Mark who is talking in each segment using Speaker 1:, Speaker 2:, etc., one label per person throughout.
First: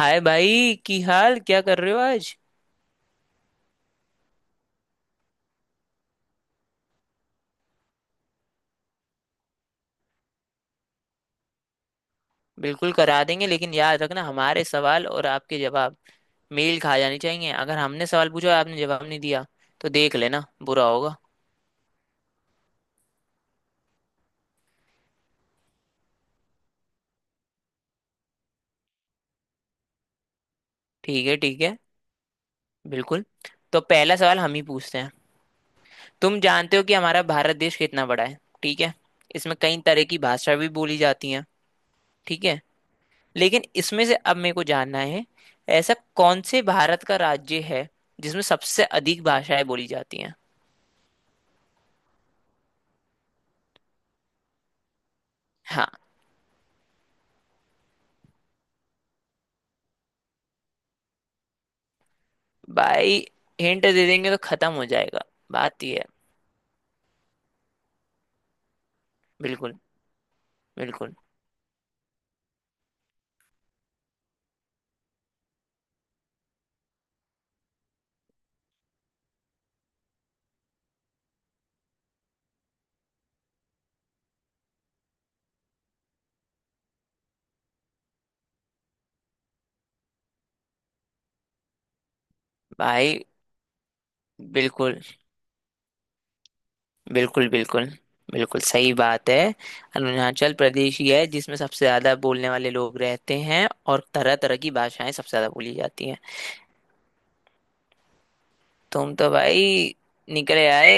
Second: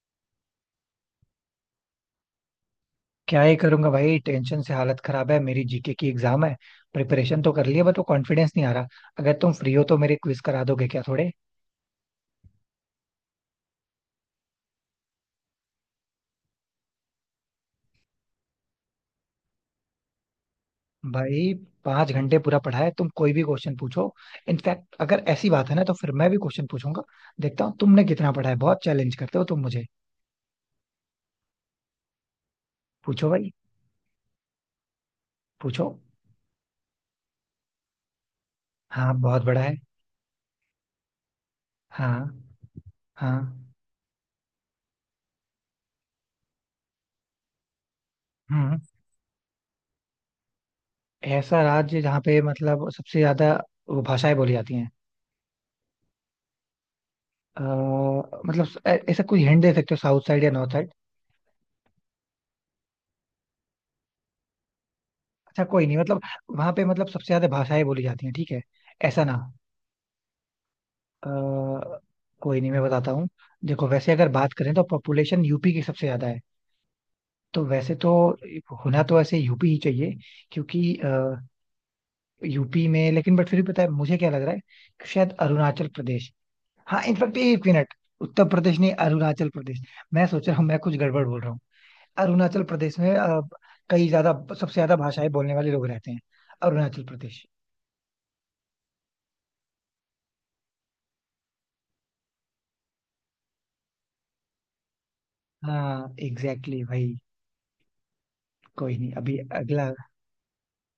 Speaker 1: हाय भाई, की हाल क्या कर रहे हो आज।
Speaker 2: क्या ही करूंगा भाई, टेंशन से हालत खराब है मेरी। जीके की एग्जाम है। प्रिपरेशन तो कर लिया बट वो कॉन्फिडेंस नहीं आ रहा। अगर तुम फ्री हो तो मेरे क्विज करा दोगे क्या थोड़े।
Speaker 1: बिल्कुल करा देंगे, लेकिन याद रखना हमारे सवाल और आपके जवाब मेल खा जाने चाहिए। अगर हमने सवाल पूछा और आपने जवाब नहीं दिया तो देख लेना, बुरा होगा।
Speaker 2: भाई, 5 घंटे पूरा पढ़ा है। तुम कोई भी क्वेश्चन पूछो। इनफैक्ट अगर ऐसी बात है ना तो फिर मैं भी क्वेश्चन पूछूंगा। देखता हूँ तुमने कितना पढ़ा है। बहुत चैलेंज करते हो तुम मुझे।
Speaker 1: ठीक है। ठीक है। बिल्कुल।
Speaker 2: पूछो भाई।
Speaker 1: तो पहला सवाल हम ही पूछते हैं।
Speaker 2: पूछो।
Speaker 1: तुम जानते हो कि हमारा भारत देश कितना बड़ा है? ठीक है।
Speaker 2: हाँ, बहुत
Speaker 1: इसमें
Speaker 2: बड़ा है।
Speaker 1: कई तरह की भाषा भी बोली जाती है।
Speaker 2: हाँ।
Speaker 1: ठीक है।
Speaker 2: हाँ।
Speaker 1: लेकिन इसमें से अब मेरे को जानना है, ऐसा कौन से भारत का राज्य है जिसमें
Speaker 2: हम्म।
Speaker 1: सबसे अधिक भाषाएं बोली जाती हैं?
Speaker 2: ऐसा राज्य जहाँ पे मतलब सबसे ज्यादा वो भाषाएं बोली जाती हैं।
Speaker 1: हाँ।
Speaker 2: अ, मतलब ऐसा कोई हिंट दे सकते हो, साउथ साइड या नॉर्थ?
Speaker 1: भाई, हिंट दे देंगे तो खत्म हो जाएगा।
Speaker 2: अच्छा,
Speaker 1: बात
Speaker 2: कोई नहीं
Speaker 1: ये है।
Speaker 2: मतलब। वहां पे मतलब सबसे ज्यादा भाषाएं बोली जाती हैं ठीक है, ऐसा ना?
Speaker 1: बिल्कुल। बिल्कुल।
Speaker 2: अ, कोई नहीं, मैं बताता हूँ। देखो वैसे अगर बात करें तो पॉपुलेशन यूपी की सबसे ज्यादा है। तो वैसे तो होना तो ऐसे यूपी ही चाहिए, क्योंकि यूपी में। लेकिन बट फिर भी पता है मुझे क्या लग रहा है कि शायद अरुणाचल प्रदेश। हाँ इनफैक्ट एक मिनट, उत्तर प्रदेश नहीं अरुणाचल प्रदेश। मैं सोच रहा हूँ मैं कुछ गड़बड़ बोल रहा हूँ। अरुणाचल प्रदेश में
Speaker 1: भाई,
Speaker 2: कई ज्यादा सबसे ज्यादा
Speaker 1: बिल्कुल
Speaker 2: भाषाएं बोलने वाले लोग रहते हैं। अरुणाचल प्रदेश।
Speaker 1: बिल्कुल बिल्कुल। बिल्कुल सही बात है। अरुणाचल प्रदेश ही है जिसमें सबसे ज्यादा बोलने वाले लोग रहते हैं और तरह तरह की भाषाएं सबसे ज्यादा बोली जाती
Speaker 2: हाँ
Speaker 1: हैं।
Speaker 2: एग्जैक्टली exactly भाई। कोई नहीं,
Speaker 1: तुम तो
Speaker 2: अभी अगला।
Speaker 1: भाई निकले आए।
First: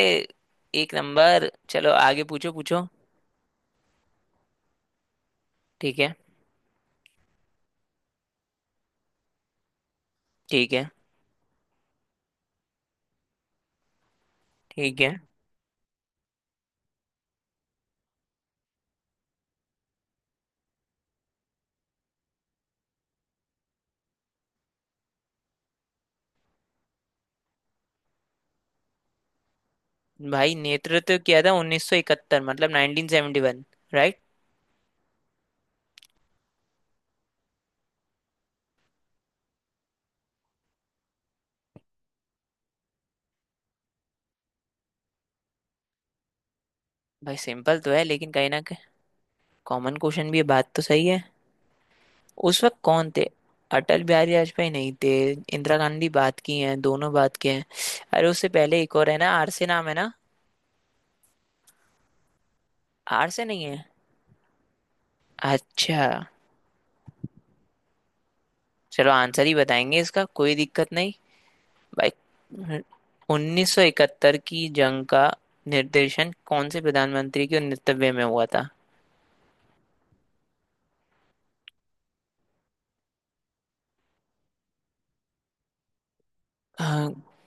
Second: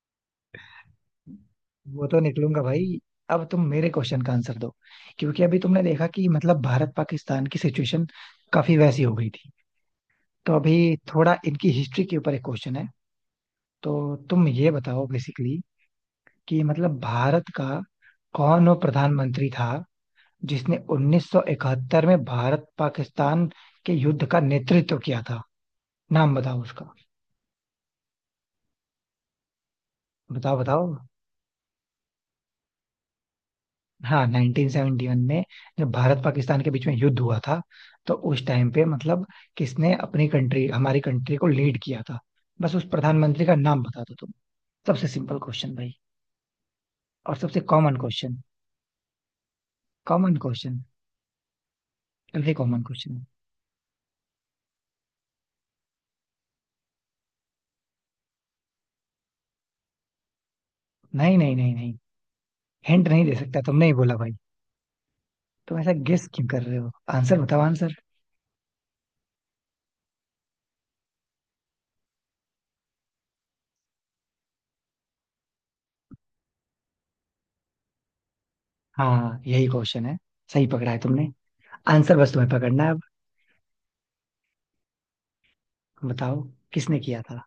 Speaker 1: एक नंबर। चलो
Speaker 2: वो तो
Speaker 1: आगे, पूछो
Speaker 2: निकलूंगा
Speaker 1: पूछो।
Speaker 2: भाई। अब तुम मेरे क्वेश्चन का आंसर दो, क्योंकि अभी तुमने
Speaker 1: ठीक
Speaker 2: देखा
Speaker 1: है।
Speaker 2: कि मतलब भारत पाकिस्तान की सिचुएशन काफी वैसी हो गई थी। तो
Speaker 1: ठीक है।
Speaker 2: अभी थोड़ा इनकी हिस्ट्री के ऊपर एक क्वेश्चन है। तो तुम ये
Speaker 1: ठीक
Speaker 2: बताओ
Speaker 1: है।
Speaker 2: बेसिकली कि मतलब भारत का कौन वो प्रधानमंत्री था जिसने 1971 में भारत पाकिस्तान के युद्ध का नेतृत्व किया था। नाम बताओ उसका।
Speaker 1: भाई,
Speaker 2: बताओ बताओ।
Speaker 1: नेतृत्व किया था 1971, मतलब 1971, राइट।
Speaker 2: हाँ 1971 में जब भारत पाकिस्तान के बीच में युद्ध हुआ था, तो उस टाइम पे मतलब किसने अपनी कंट्री हमारी कंट्री को लीड किया था। बस उस प्रधानमंत्री का नाम बता दो तुम। सबसे सिंपल क्वेश्चन भाई। और
Speaker 1: भाई,
Speaker 2: सबसे
Speaker 1: सिंपल तो
Speaker 2: कॉमन
Speaker 1: है लेकिन
Speaker 2: क्वेश्चन।
Speaker 1: कहीं ना। कॉमन क्वेश्चन
Speaker 2: कॉमन
Speaker 1: भी है, बात
Speaker 2: क्वेश्चन,
Speaker 1: तो सही है।
Speaker 2: वेरी
Speaker 1: उस वक्त
Speaker 2: कॉमन
Speaker 1: कौन
Speaker 2: क्वेश्चन।
Speaker 1: थे? अटल बिहारी वाजपेयी नहीं थे, इंदिरा गांधी। बात की हैं, दोनों बात किए हैं। अरे उससे पहले एक और है ना, आर से नाम है ना।
Speaker 2: नहीं नहीं नहीं नहीं, हिंट नहीं
Speaker 1: आर
Speaker 2: दे
Speaker 1: से
Speaker 2: सकता।
Speaker 1: नहीं है?
Speaker 2: तुमने ही बोला भाई। तुम ऐसा
Speaker 1: अच्छा।
Speaker 2: गेस क्यों कर रहे हो? आंसर बताओ, आंसर।
Speaker 1: चलो आंसर ही बताएंगे, इसका कोई दिक्कत नहीं। भाई, 1971 की जंग का निर्देशन कौन से प्रधानमंत्री के नेतृत्व में हुआ था?
Speaker 2: हाँ यही क्वेश्चन है। सही पकड़ा है तुमने। आंसर बस तुम्हें पकड़ना है अब। बताओ। किसने
Speaker 1: हाँ।
Speaker 2: किया था?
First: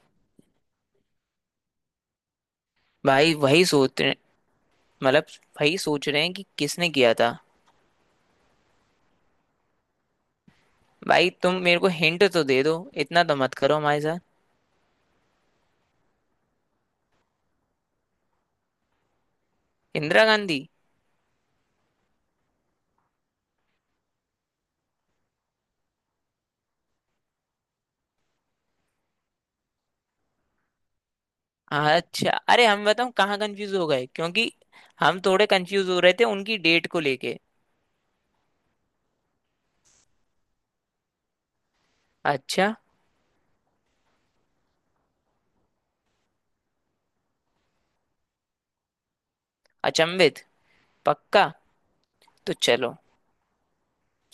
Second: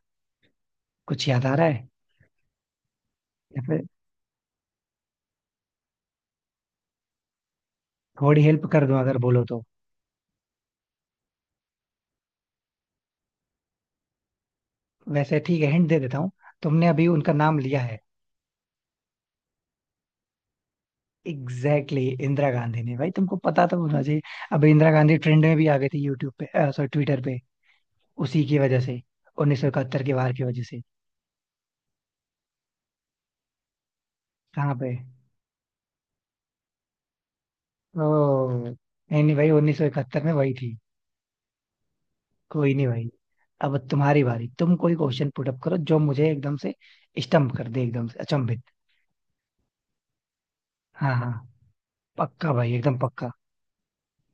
Speaker 2: कुछ याद आ रहा है
Speaker 1: भाई,
Speaker 2: या
Speaker 1: वही
Speaker 2: फिर?
Speaker 1: सोच रहे। मतलब वही सोच रहे हैं कि किसने किया था।
Speaker 2: थोड़ी हेल्प कर दूं अगर बोलो तो।
Speaker 1: भाई, तुम मेरे को हिंट तो दे दो, इतना तो मत करो हमारे साथ।
Speaker 2: वैसे ठीक है, हिंट दे देता हूँ। तुमने अभी उनका नाम लिया है।
Speaker 1: इंदिरा गांधी।
Speaker 2: एग्जैक्टली exactly, इंदिरा गांधी ने। भाई तुमको पता तो होना चाहिए। अभी इंदिरा गांधी ट्रेंड में भी आ गई थी यूट्यूब पे सॉरी ट्विटर पे। उसी की वजह से, 1971 के वार की वजह से।
Speaker 1: अच्छा। अरे हम बताऊं कहाँ कंफ्यूज हो गए, क्योंकि
Speaker 2: कहाँ पे?
Speaker 1: हम थोड़े कंफ्यूज हो रहे थे उनकी डेट को लेके।
Speaker 2: ओ, नहीं नहीं भाई, 1971 में वही थी। कोई
Speaker 1: अच्छा।
Speaker 2: नहीं भाई। अब तुम्हारी बारी। तुम कोई क्वेश्चन पुट अप करो जो मुझे एकदम से स्टम्प कर दे, एकदम से अचंभित।
Speaker 1: अचंभित।
Speaker 2: हाँ हाँ।
Speaker 1: पक्का।
Speaker 2: पक्का
Speaker 1: तो
Speaker 2: भाई,
Speaker 1: चलो,
Speaker 2: एकदम पक्का।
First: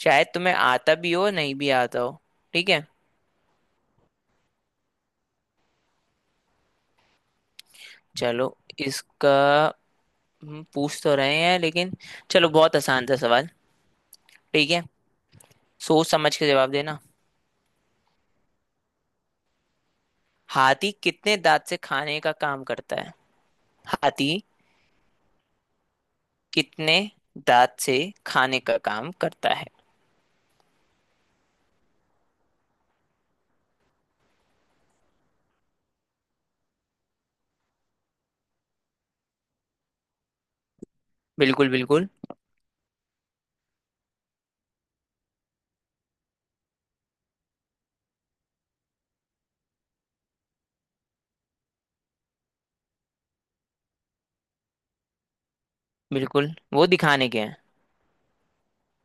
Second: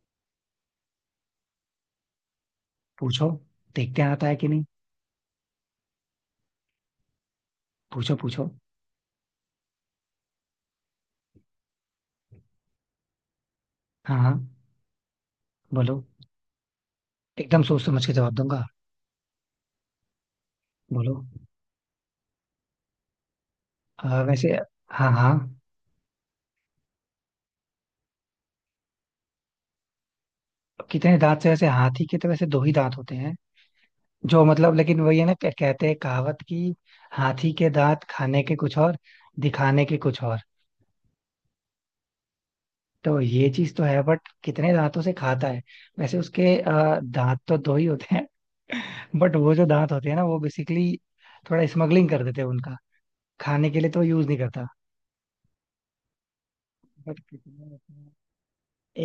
Speaker 1: शायद तुम्हें आता भी हो नहीं भी आता हो। ठीक है।
Speaker 2: पूछो। देखते हैं आता है कि नहीं। पूछो पूछो।
Speaker 1: चलो। इसका हम पूछ तो रहे हैं लेकिन चलो, बहुत आसान था सवाल।
Speaker 2: हाँ हाँ।
Speaker 1: ठीक है।
Speaker 2: बोलो।
Speaker 1: सोच समझ के जवाब देना।
Speaker 2: एकदम सोच समझ के जवाब दूंगा।
Speaker 1: हाथी
Speaker 2: बोलो।
Speaker 1: कितने दांत से खाने का काम करता है? हाथी
Speaker 2: वैसे। हाँ हाँ।
Speaker 1: कितने दांत से खाने का काम करता है?
Speaker 2: कितने दांत से? वैसे हाथी के तो वैसे दो ही दांत होते हैं जो मतलब। लेकिन वही है ना क्या कहते हैं कहावत की, हाथी के दांत खाने के कुछ और, दिखाने के कुछ और।
Speaker 1: बिल्कुल। बिल्कुल।
Speaker 2: तो ये चीज तो है, बट कितने दांतों से खाता है? वैसे उसके दांत तो दो ही होते हैं। बट वो जो दांत होते हैं ना वो बेसिकली थोड़ा स्मगलिंग कर देते हैं उनका, खाने के लिए तो यूज नहीं करता।
Speaker 1: बिल्कुल वो
Speaker 2: बट
Speaker 1: दिखाने के हैं।
Speaker 2: कितने होते हैं?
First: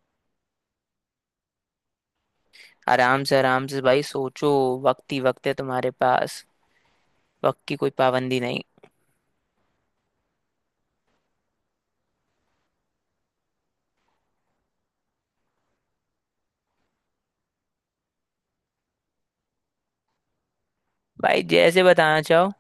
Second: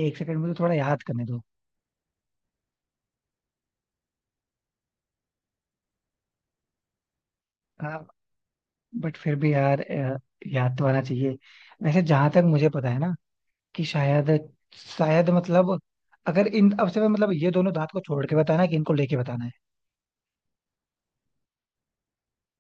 Speaker 2: एक सेकंड मुझे थोड़ा याद करने
Speaker 1: आराम से भाई, सोचो। वक्त ही वक्त है तुम्हारे पास। वक्त की कोई
Speaker 2: दो।
Speaker 1: पाबंदी नहीं।
Speaker 2: बट फिर भी यार, याद तो आना चाहिए। वैसे जहां तक मुझे पता है ना कि शायद, शायद मतलब, अगर इन अब से मैं मतलब ये दोनों दांत को छोड़ के बताना है कि इनको लेके बताना है।
Speaker 1: भाई, जैसे बताना चाहो।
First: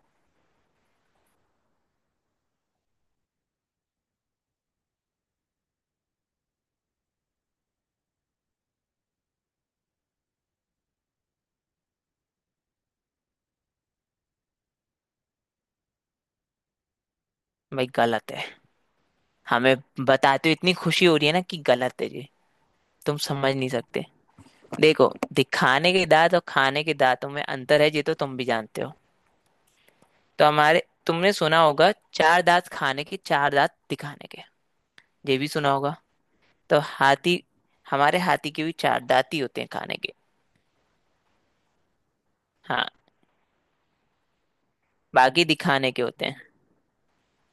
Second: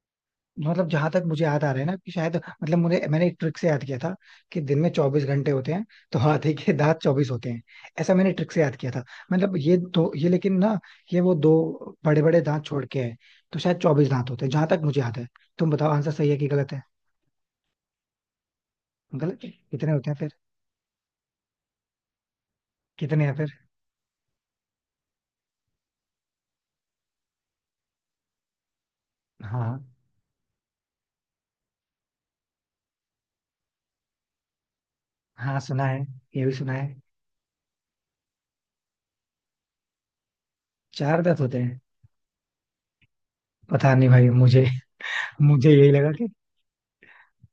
Speaker 2: मतलब जहां तक मुझे याद आ रहा है ना कि शायद, मतलब मुझे मैंने एक ट्रिक से याद किया था कि दिन में 24 घंटे होते हैं, तो हाथी के दांत 24 होते हैं। ऐसा मैंने ट्रिक से याद किया था। मतलब ये दो ये लेकिन ना, ये वो दो बड़े बड़े दांत छोड़ के है। तो शायद 24 दांत होते हैं, जहां तक मुझे याद है। तुम बताओ आंसर सही है कि गलत है।
Speaker 1: भाई, गलत है।
Speaker 2: गलत है?
Speaker 1: हमें
Speaker 2: कितने होते हैं फिर?
Speaker 1: बताते हुए इतनी खुशी हो रही है ना कि गलत है जी। तुम
Speaker 2: कितने हैं फिर?
Speaker 1: समझ नहीं सकते। देखो, दिखाने के दांत और खाने के दांतों में अंतर है, ये तो तुम भी जानते हो।
Speaker 2: हाँ।
Speaker 1: तो हमारे, तुमने सुना होगा चार दांत खाने के, चार दांत दिखाने के। ये भी
Speaker 2: हाँ
Speaker 1: सुना
Speaker 2: सुना
Speaker 1: होगा।
Speaker 2: है, ये भी सुना
Speaker 1: तो
Speaker 2: है।
Speaker 1: हाथी, हमारे हाथी के भी चार दांत ही होते हैं खाने के।
Speaker 2: 4 दांत होते हैं।
Speaker 1: हाँ।
Speaker 2: पता नहीं भाई मुझे।
Speaker 1: बाकी
Speaker 2: मुझे
Speaker 1: दिखाने
Speaker 2: यही
Speaker 1: के
Speaker 2: लगा
Speaker 1: होते
Speaker 2: कि
Speaker 1: हैं।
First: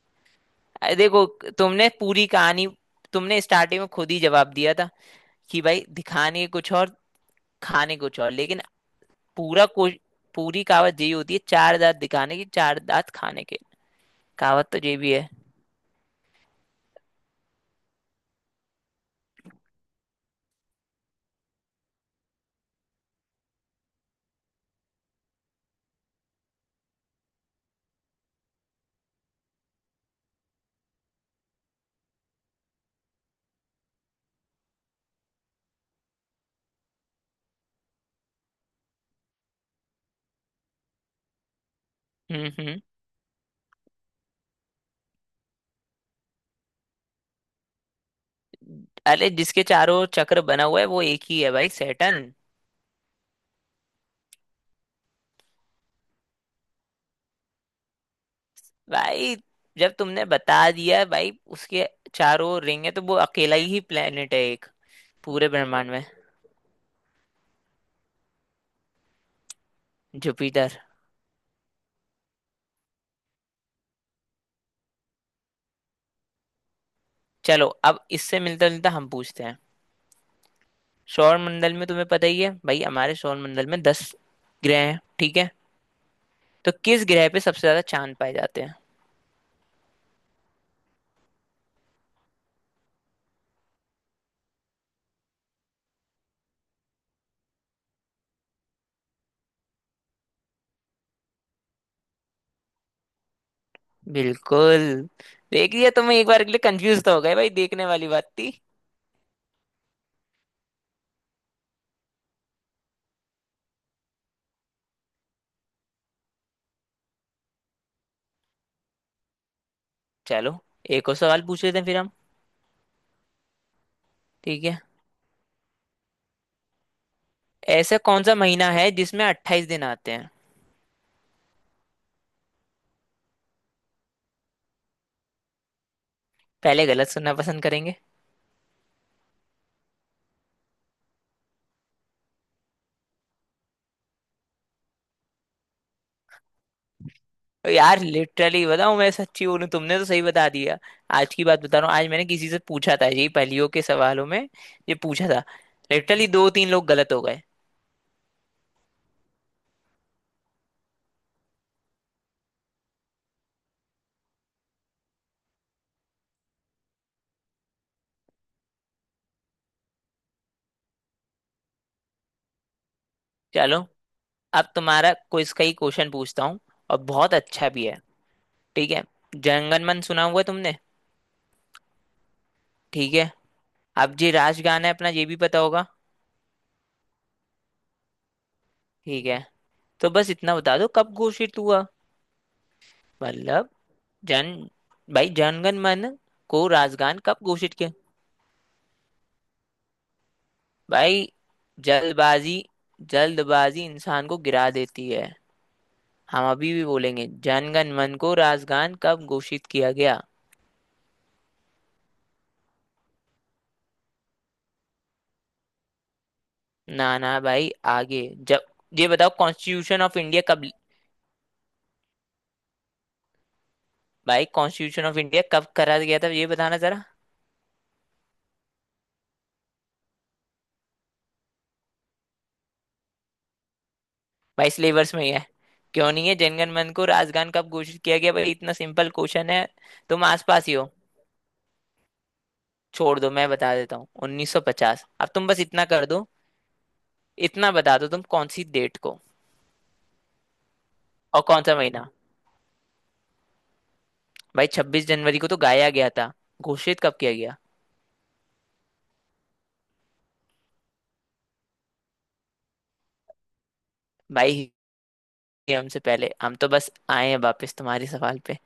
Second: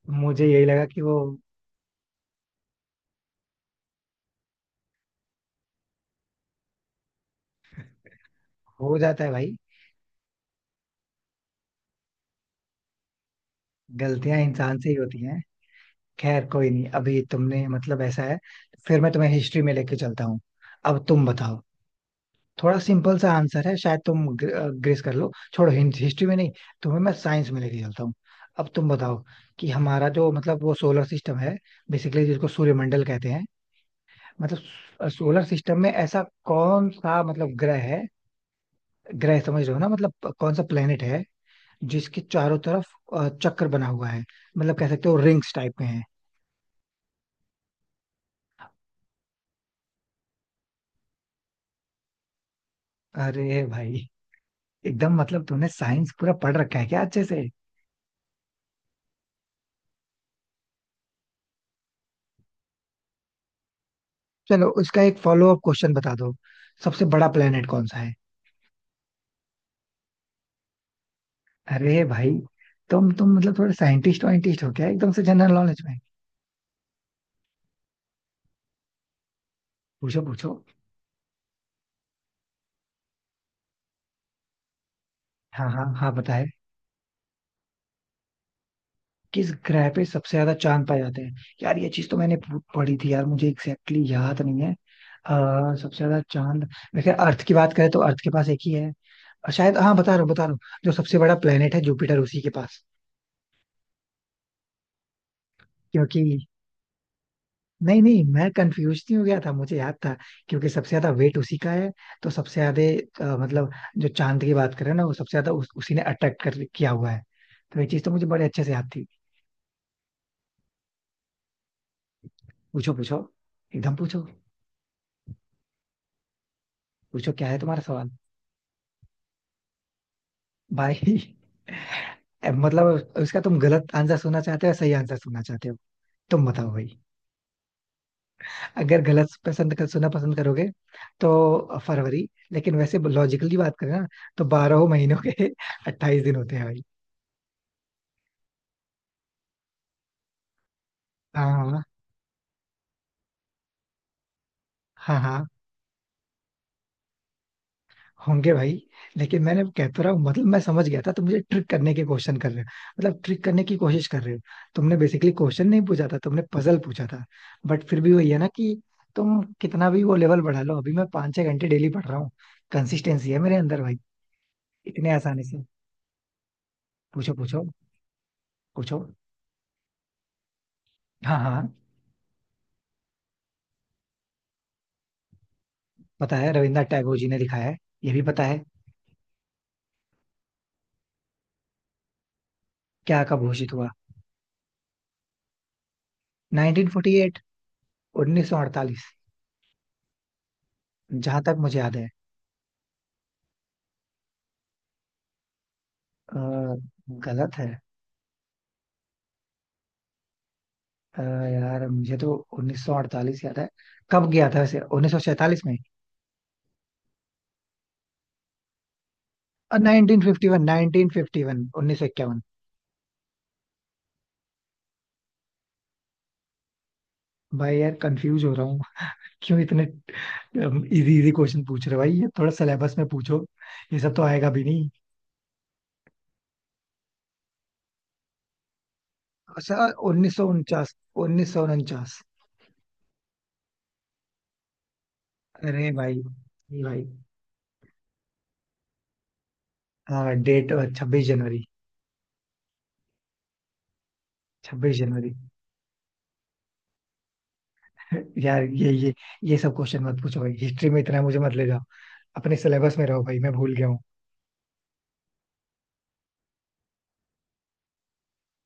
Speaker 2: मुझे यही लगा
Speaker 1: अरे
Speaker 2: कि वो
Speaker 1: देखो, तुमने पूरी कहानी, तुमने स्टार्टिंग में खुद ही जवाब दिया था कि भाई, दिखाने कुछ और खाने कुछ और, लेकिन
Speaker 2: हो जाता है भाई।
Speaker 1: पूरा कोश पूरी कहावत यही होती है, चार दांत दिखाने की, चार दांत खाने के।
Speaker 2: गलतियां
Speaker 1: कहावत तो
Speaker 2: इंसान से ही
Speaker 1: ये भी
Speaker 2: होती
Speaker 1: है।
Speaker 2: हैं। खैर कोई नहीं, अभी तुमने मतलब ऐसा है, फिर मैं तुम्हें हिस्ट्री में लेके चलता हूँ। अब तुम बताओ। थोड़ा सिंपल सा आंसर है, शायद तुम ग्रेस कर लो। छोड़ो हिस्ट्री में नहीं, तुम्हें मैं साइंस में लेके चलता हूँ। अब तुम बताओ कि हमारा जो मतलब वो सोलर सिस्टम है, बेसिकली जिसको सूर्यमंडल कहते हैं, मतलब सोलर सिस्टम में ऐसा कौन सा मतलब ग्रह है। ग्रह समझ रहे हो ना, मतलब कौन सा प्लेनेट है जिसके
Speaker 1: हम्म।
Speaker 2: चारों
Speaker 1: हम्म।
Speaker 2: तरफ चक्र बना हुआ है। मतलब कह सकते हो रिंग्स टाइप में है।
Speaker 1: अरे, जिसके चारों ओर चक्र बना हुआ है वो एक ही है भाई, सैटर्न।
Speaker 2: अरे भाई, एकदम मतलब तूने साइंस पूरा पढ़ रखा है क्या अच्छे से?
Speaker 1: भाई, जब तुमने बता दिया भाई उसके चारों ओर रिंग है, तो वो अकेला ही प्लेनेट है एक।
Speaker 2: चलो उसका एक
Speaker 1: पूरे
Speaker 2: फॉलो अप
Speaker 1: ब्रह्मांड
Speaker 2: क्वेश्चन
Speaker 1: में
Speaker 2: बता दो। सबसे बड़ा प्लेनेट कौन सा है?
Speaker 1: जुपिटर।
Speaker 2: अरे भाई, तुम मतलब थोड़े साइंटिस्ट वाइंटिस्ट हो क्या एकदम से जनरल नॉलेज में?
Speaker 1: चलो अब इससे मिलता जुलता हम पूछते हैं।
Speaker 2: पूछो पूछो।
Speaker 1: सौर मंडल में तुम्हें पता ही है भाई, हमारे सौर मंडल में 10 ग्रह हैं, ठीक है?
Speaker 2: हाँ हाँ हाँ, बताए।
Speaker 1: तो किस ग्रह पे सबसे ज्यादा चांद पाए जाते हैं?
Speaker 2: किस ग्रह पे सबसे ज्यादा चांद पाए जाते हैं? यार ये चीज तो पढ़ी थी यार, मुझे एग्जैक्टली exactly याद नहीं है। सबसे ज्यादा चांद, वैसे अर्थ की बात करें तो अर्थ के पास एक ही है, और शायद, हाँ, बता रहा हूँ बता रहा हूँ, जो सबसे बड़ा प्लेनेट है जुपिटर, उसी के पास।
Speaker 1: बिल्कुल। देख लिया, तुम एक
Speaker 2: क्योंकि
Speaker 1: बार के लिए कंफ्यूज तो हो गए भाई, देखने
Speaker 2: नहीं
Speaker 1: वाली
Speaker 2: नहीं,
Speaker 1: बात
Speaker 2: मैं
Speaker 1: थी।
Speaker 2: कंफ्यूज नहीं हो गया था, मुझे याद था। क्योंकि सबसे ज्यादा वेट उसी का है। तो सबसे ज्यादा मतलब जो चांद की बात करें ना, वो सबसे ज्यादा उसी ने अट्रैक्ट कर किया हुआ है। तो ये चीज तो मुझे बड़े अच्छे से याद थी।
Speaker 1: चलो एक और सवाल पूछ लेते हैं फिर हम।
Speaker 2: पूछो पूछो। एकदम पूछो।
Speaker 1: ठीक है।
Speaker 2: पूछो क्या है तुम्हारा
Speaker 1: ऐसा
Speaker 2: सवाल?
Speaker 1: कौन सा महीना है जिसमें 28 दिन आते हैं?
Speaker 2: बाय। अब मतलब उसका तुम गलत आंसर सुनना चाहते हो या सही आंसर सुनना चाहते हो? तुम बताओ
Speaker 1: पहले
Speaker 2: भाई।
Speaker 1: गलत सुनना पसंद करेंगे।
Speaker 2: अगर गलत पसंद कर सुनना पसंद करोगे तो फरवरी। लेकिन वैसे लॉजिकली बात करें ना, तो 12 महीनों के 28 दिन होते हैं भाई।
Speaker 1: ओ यार, लिटरली बताऊं, मैं सच्ची बोलूं, तुमने तो सही बता दिया। आज की
Speaker 2: हाँ
Speaker 1: बात बता
Speaker 2: हाँ।
Speaker 1: रहा हूँ, आज मैंने किसी से पूछा था यही, पहेलियों के सवालों में ये
Speaker 2: हाँ
Speaker 1: पूछा था।
Speaker 2: हाँ।
Speaker 1: लिटरली दो तीन लोग गलत हो गए।
Speaker 2: होंगे भाई। लेकिन मैंने वो कहता रहा हूँ मतलब मैं समझ गया था तुम मुझे ट्रिक करने की क्वेश्चन कर रहे हो, मतलब ट्रिक करने की कोशिश कर रहे हो। तुमने बेसिकली क्वेश्चन नहीं पूछा था, तुमने पजल पूछा था। बट फिर भी वही है ना कि तुम कितना भी वो लेवल बढ़ा लो, अभी मैं 5-6 घंटे डेली पढ़ रहा हूँ। कंसिस्टेंसी है मेरे
Speaker 1: चलो
Speaker 2: अंदर भाई।
Speaker 1: अब
Speaker 2: इतने
Speaker 1: तुम्हारा
Speaker 2: आसानी
Speaker 1: क्विज
Speaker 2: से?
Speaker 1: का ही क्वेश्चन पूछता हूँ और
Speaker 2: पूछो
Speaker 1: बहुत
Speaker 2: पूछो।
Speaker 1: अच्छा भी है। ठीक
Speaker 2: पूछो।
Speaker 1: है। जनगण मन सुना हुआ है तुमने?
Speaker 2: हाँ हाँ।
Speaker 1: ठीक है। अब जी राष्ट्रगान है अपना, ये भी पता होगा।
Speaker 2: पता है, रविन्द्रनाथ टैगोर जी ने लिखा है। ये भी पता है।
Speaker 1: ठीक है। तो बस इतना बता दो कब घोषित हुआ।
Speaker 2: क्या कब
Speaker 1: मतलब
Speaker 2: घोषित हुआ?
Speaker 1: जन भाई जनगण मन को राष्ट्रगान कब
Speaker 2: 1948।
Speaker 1: घोषित किया?
Speaker 2: 1948,
Speaker 1: भाई,
Speaker 2: जहां तक मुझे याद है।
Speaker 1: जल्दबाजी, जल्दबाजी इंसान को गिरा देती है।
Speaker 2: अ,
Speaker 1: हम अभी भी बोलेंगे,
Speaker 2: गलत है।
Speaker 1: जनगण मन को राष्ट्रगान कब घोषित किया गया?
Speaker 2: यार मुझे तो 1948 याद है। कब गया था वैसे, 1947 में।
Speaker 1: ना ना भाई आगे। जब ये बताओ constitution of
Speaker 2: nineteen
Speaker 1: India
Speaker 2: fifty one
Speaker 1: कब?
Speaker 2: 1951 1951।
Speaker 1: भाई, कॉन्स्टिट्यूशन ऑफ इंडिया कब करा गया था, ये बताना जरा।
Speaker 2: भाई यार कंफ्यूज हो रहा हूँ। क्यों इतने इजी इजी क्वेश्चन पूछ रहे हो भाई? ये थोड़ा सिलेबस में पूछो, ये सब तो आएगा भी
Speaker 1: भाई,
Speaker 2: नहीं।
Speaker 1: सिलेबस में ही है, क्यों नहीं है? जनगण मन को राजगान कब घोषित किया गया, भाई इतना सिंपल क्वेश्चन है।
Speaker 2: अच्छा
Speaker 1: तुम
Speaker 2: उन्नीस सौ
Speaker 1: आसपास ही हो।
Speaker 2: उनचास 1949।
Speaker 1: छोड़ दो, मैं बता देता हूँ 1950। अब तुम बस इतना
Speaker 2: अरे
Speaker 1: कर
Speaker 2: भाई,
Speaker 1: दो,
Speaker 2: ये भाई।
Speaker 1: इतना बता दो तुम कौन सी डेट को?
Speaker 2: हाँ डेट छब्बीस
Speaker 1: और कौन
Speaker 2: जनवरी
Speaker 1: सा महीना? भाई
Speaker 2: छब्बीस
Speaker 1: 26
Speaker 2: जनवरी
Speaker 1: जनवरी को तो गाया गया था, घोषित कब किया गया?
Speaker 2: यार ये ये सब क्वेश्चन मत पूछो भाई। हिस्ट्री में इतना मुझे मत ले जाओ। अपने सिलेबस में रहो भाई, मैं भूल गया हूँ।
Speaker 1: भाई ये, हमसे पहले, हम तो बस आए हैं वापस तुम्हारे सवाल पे।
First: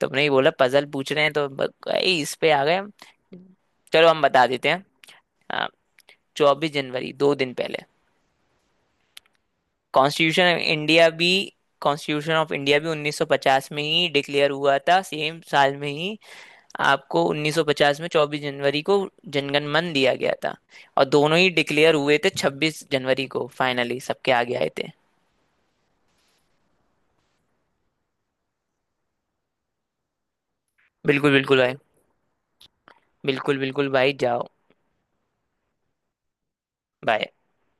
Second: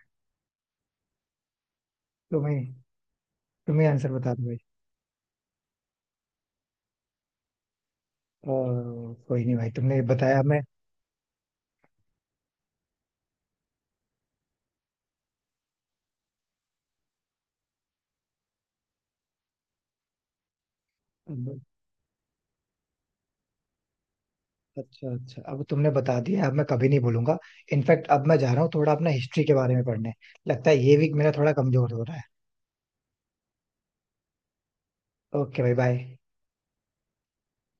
Speaker 1: तुमने ही बोला पजल पूछ रहे हैं तो भाई इस
Speaker 2: तो
Speaker 1: पे
Speaker 2: भाई
Speaker 1: आ गए हम।
Speaker 2: तुम्हें
Speaker 1: चलो
Speaker 2: आंसर
Speaker 1: हम
Speaker 2: बता दो
Speaker 1: बता
Speaker 2: भाई।
Speaker 1: देते हैं। 24 जनवरी, 2 दिन पहले।
Speaker 2: ओ, कोई नहीं भाई तुमने बताया
Speaker 1: कॉन्स्टिट्यूशन ऑफ
Speaker 2: मैं।
Speaker 1: इंडिया भी, कॉन्स्टिट्यूशन ऑफ इंडिया भी 1950 में ही डिक्लेयर हुआ था, सेम साल में ही। आपको 1950 में 24 जनवरी को जनगण मन दिया गया था। और दोनों ही
Speaker 2: अब-
Speaker 1: डिक्लेयर हुए थे 26 जनवरी को, फाइनली सबके आगे आए थे।
Speaker 2: अच्छा अच्छा। अब तुमने बता दिया, अब मैं कभी नहीं भूलूंगा। इनफैक्ट अब मैं जा रहा हूँ थोड़ा अपना हिस्ट्री के बारे में पढ़ने। लगता है ये वीक मेरा
Speaker 1: बिल्कुल
Speaker 2: थोड़ा
Speaker 1: बिल्कुल भाई।
Speaker 2: कमजोर हो रहा है।
Speaker 1: बिल्कुल बिल्कुल भाई, जाओ।
Speaker 2: ओके भाई बाय।
Speaker 1: बाय।